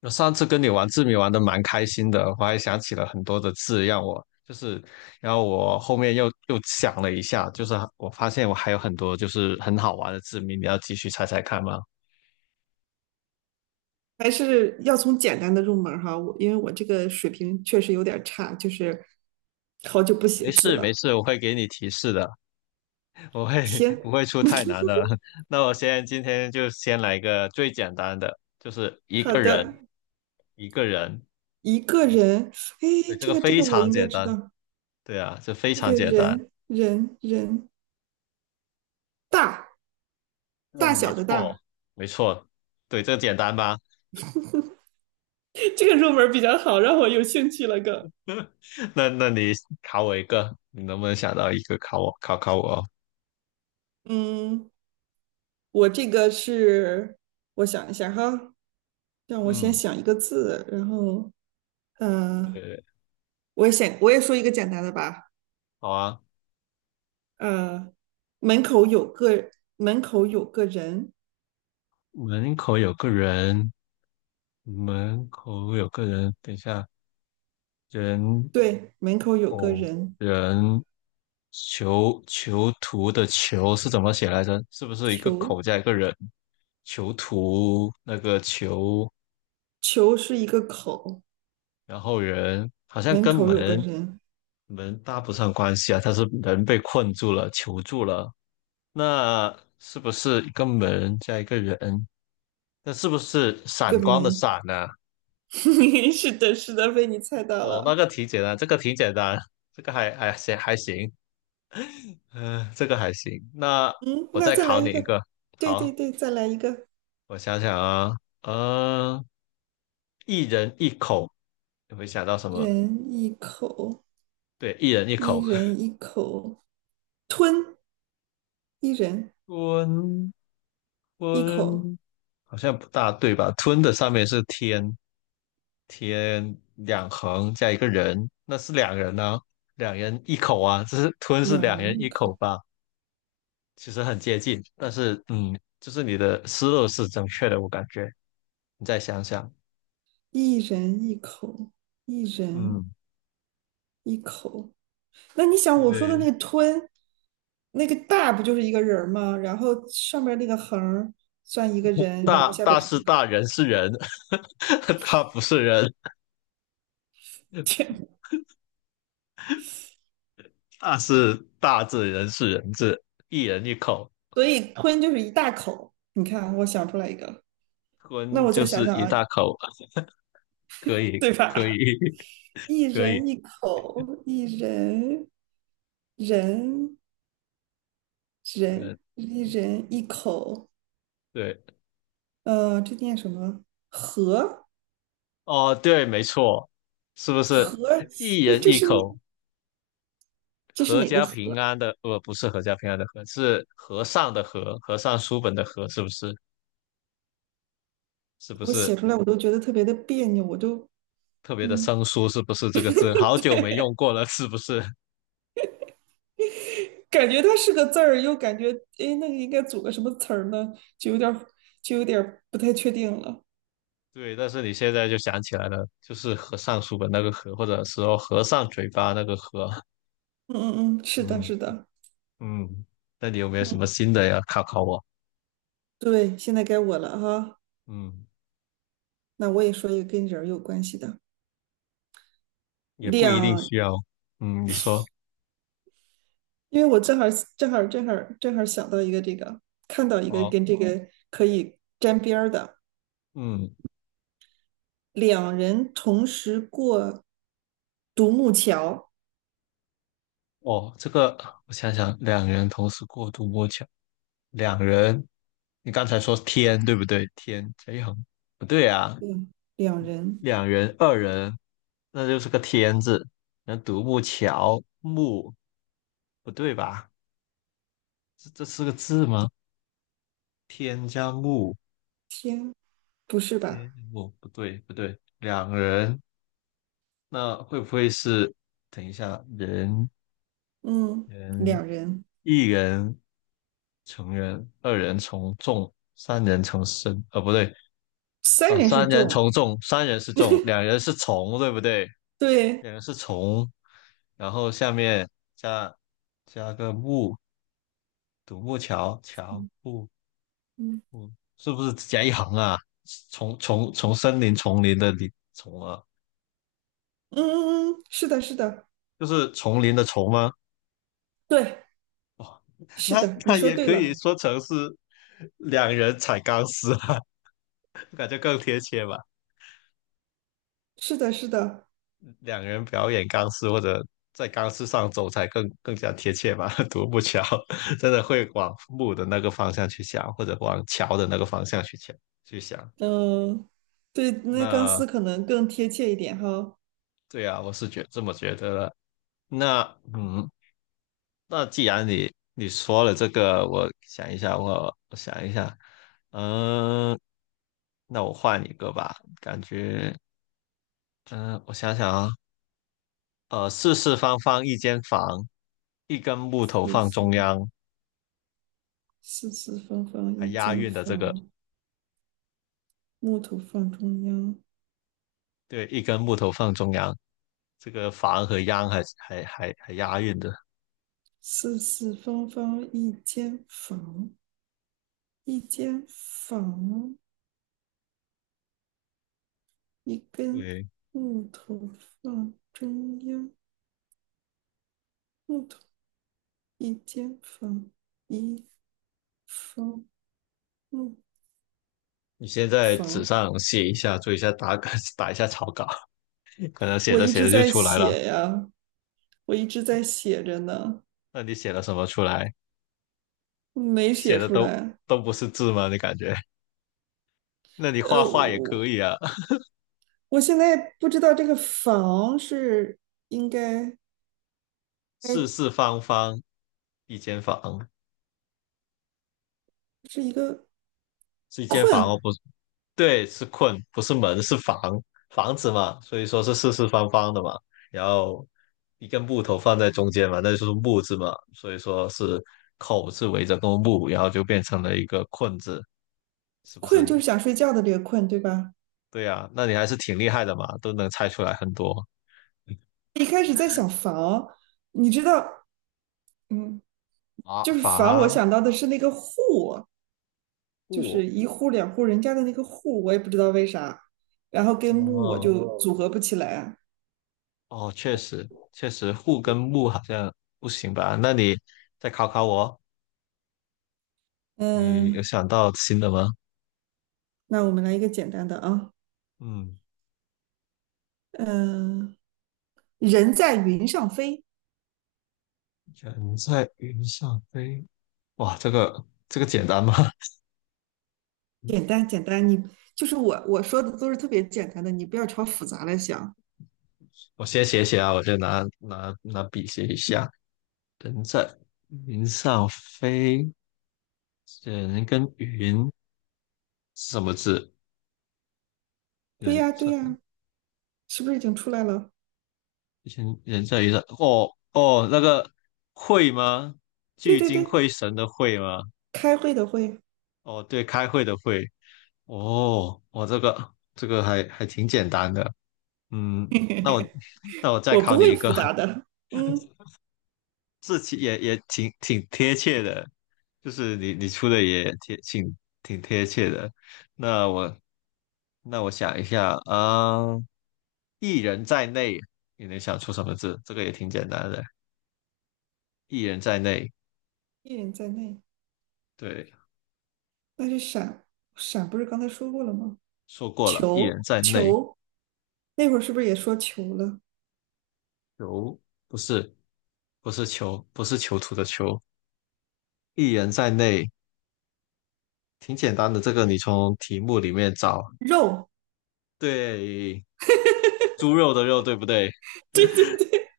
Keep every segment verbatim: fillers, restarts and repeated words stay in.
我上次跟你玩字谜玩的蛮开心的，我还想起了很多的字，让我就是，然后我后面又又想了一下，就是我发现我还有很多就是很好玩的字谜，你要继续猜猜看吗？还是要从简单的入门儿哈，我因为我这个水平确实有点儿差，就是好久不写没字事没了。事，我会给你提示的，我会 不行，会出太难的。那我先今天就先来一个最简单的，就是一好个人的，一个人，一个人，对，哎，这这个个这非个我常应该简知单，道。对啊，这非一常个简单，人人人大，大对，没小的错大。没错，对，这简单吧？这个入门儿比较好，让我有兴趣了更。那那你考我一个，你能不能想到一个考我考考我？嗯，我这个是，我想一下哈，让我先嗯，想一个字，然后，嗯、呃对，我也想，我也说一个简单的吧。好啊。呃，门口有个门口有个人。门口有个人，门口有个人，等一下，人对，门口有个偶人。人囚囚徒的囚是怎么写来着？是不是一个球口加一个人？囚徒那个囚，球是一个口。然后人好像门跟口有个门人，门搭不上关系啊，他是人被困住了，囚住了，那是不是一个门加一个人？那是不是一个闪光的门。闪呢、是的，是的，被你猜到哦，那了。个挺简单，这个挺简单，这个还还行还行，嗯、这个还行。那嗯，我那再再来考一你一个。个，对对好，对，再来一个。我想想啊，呃，一人一口，你会想到什么？人一口，对，一人一一口，人一口。吞，一人 吞一口。吞，好像不大对吧？吞的上面是天，天两横加一个人，那是两人呢？两人一口啊，这是吞是两两人人一一口，口吧？其实很接近，但是嗯，就是你的思路是正确的，我感觉。你再想想，一人一口，一人嗯，一口。那你想我说的对，那个吞？那个大不就是一个人儿吗？然后上面那个横儿算一个人，然大后下边大是是一个大，人是人，他不是人，天。大是大字，人是人字，一人一口，所以吞就是一大口。你看啊，我想出来一个，那吞我就再想是想一啊，大口，可以，对可吧？以 一 可以，人一口，一人人人嗯，一人一口。对。呃，这念什么？和哦，对，没错，是不是和，一这人这一是口，这是阖哪个家和？平安的？呃，不是阖家平安的阖，是和尚的和，和尚书本的和，是不是？是不我是写出来我都觉得特别的别扭，我都特别的嗯。生疏？是不是这个字？好久没对。用过了，是不是？感觉它是个字儿，又感觉哎，那个应该组个什么词儿呢？就有点儿就有点儿不太确定了。对，但是你现在就想起来了，就是和尚书本那个和，或者说和尚嘴巴那个和。嗯嗯嗯，是的，嗯是的。嗯，那你有没有嗯，什么新的呀？考考我。对，现在该我了哈。嗯，那我也说一个跟人儿有关系的也不一定两，需要。嗯，你说。因为我正好正好正好正好想到一个这个，看到一个哦，跟这个可以沾边儿的，嗯。两人同时过独木桥。哦，这个我想想，两人同时过独摸桥，两人，你刚才说天对不对？天这横不对啊，嗯，两人，两人、二人，那就是个天字。那独木桥木不对吧？这这是个字吗？天加木，天，不是吧？天加木不对不对，两人那会不会是？等一下，人嗯，人两人，一人成人，二人从众，三人成森。呃，不对，三呃，人是三人重。从众，三人是众，两人是从，对不对？对，两人是从，然后下面加加个木，独木桥，桥嗯木嗯木，是不是只加一行啊？从从从森林丛林的林丛啊，嗯嗯，嗯，是的，是的。就是丛林的丛吗？对，是那的，你那说也对可以了。说成是两人踩钢丝啊，感觉更贴切吧。是的，是的。两个人表演钢丝或者在钢丝上走才更更加贴切吧。独木桥 真的会往木的那个方向去想，或者往桥的那个方向去想去想。嗯，对，那钢那丝可能更贴切一点哈。对啊，我是觉这么觉得的。那嗯，那既然你你说了这个，我想一下，我我想一下，嗯，那我换一个吧，感觉嗯，我想想啊，呃，四四方方一间房，一根木头四放中四央。四四方方还一押间韵的这个，房，木头放中央。对，一根木头放中央，这个房和央还还还还押韵的。四四方方一间房，一间房，一根对，木头放中央，木头一间房，一方木你先在纸房。上写一下，做一下打稿，打一下草稿，可能写我着一写直着就在出来了。写呀，我一直在写着呢，那你写了什么出来？没写写的出都来。都不是字吗？你感觉？那你画呃，画也可我以啊。我现在不知道这个房是应该四该四方方一间房，是一个是一间房困哦，不对，是困，不是门，是房，房子嘛，所以说是四四方方的嘛，然后一根木头放在中间嘛，那就是木字嘛，所以说是口字围着个木，然后就变成了一个困字，是不困，是？就是想睡觉的这个困，对吧？对呀，那你还是挺厉害的嘛，都能猜出来很多。一开始在想房，你知道，嗯，啊，就是房，我伐想到的是那个户，就是木，一户两户人家的那个户，我也不知道为啥，然后跟木我哦就哦组合不起来啊。哦，确实确实，户跟木好像不行吧？那你再考考我，你有嗯，想到新的吗？那我们来一个简单的啊。嗯。嗯。人在云上飞。人在云上飞，哇，这个这个简单吗？简 单简单，你就是我我说的都是特别简单的，你不要朝复杂来想。我先写写啊，我先拿拿拿笔写一下。人在云上飞，人跟云是什么字？对人呀对在呀，是不是已经出来了？人人在云上，哦哦，那个会吗？对聚对精对，会神的会吗？开会的会。 哦，对，开会的会。哦，我这个这个还还挺简单的。嗯，那我 那我 再我不考你会一复个。杂的。嗯，这期也也挺挺贴切的，就是你你出的也贴挺挺贴切的。那我那我想一下啊，一人在内，你能想出什么字？这个也挺简单的，一人在内。一人在内，对，那是闪闪，不是刚才说过了吗？说过了，一球人在内。球，那会儿是不是也说球了？囚不是不是囚，不是囚徒的囚，一人在内，挺简单的。这个你从题目里面找，肉，对，猪肉的肉，对不对？对对对。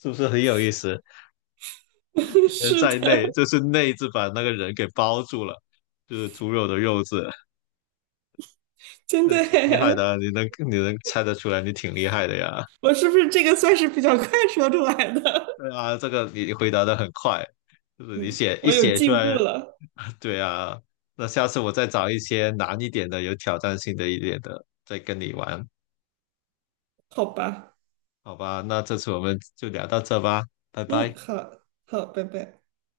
是不是很有意思？人是在的，内，就是内字把那个人给包住了，就是猪肉的肉字，真那的挺厉害的嘿，啊你能你能猜得出来，你挺厉害的呀。我是不是这个算是比较快说出来的？对啊，这个你回答的很快，就是你写 一我有写出进步来，了。对啊。那下次我再找一些难一点的，有挑战性的一点的，再跟你玩，好吧。好吧？那这次我们就聊到这吧，拜嗯，拜。好好，拜拜。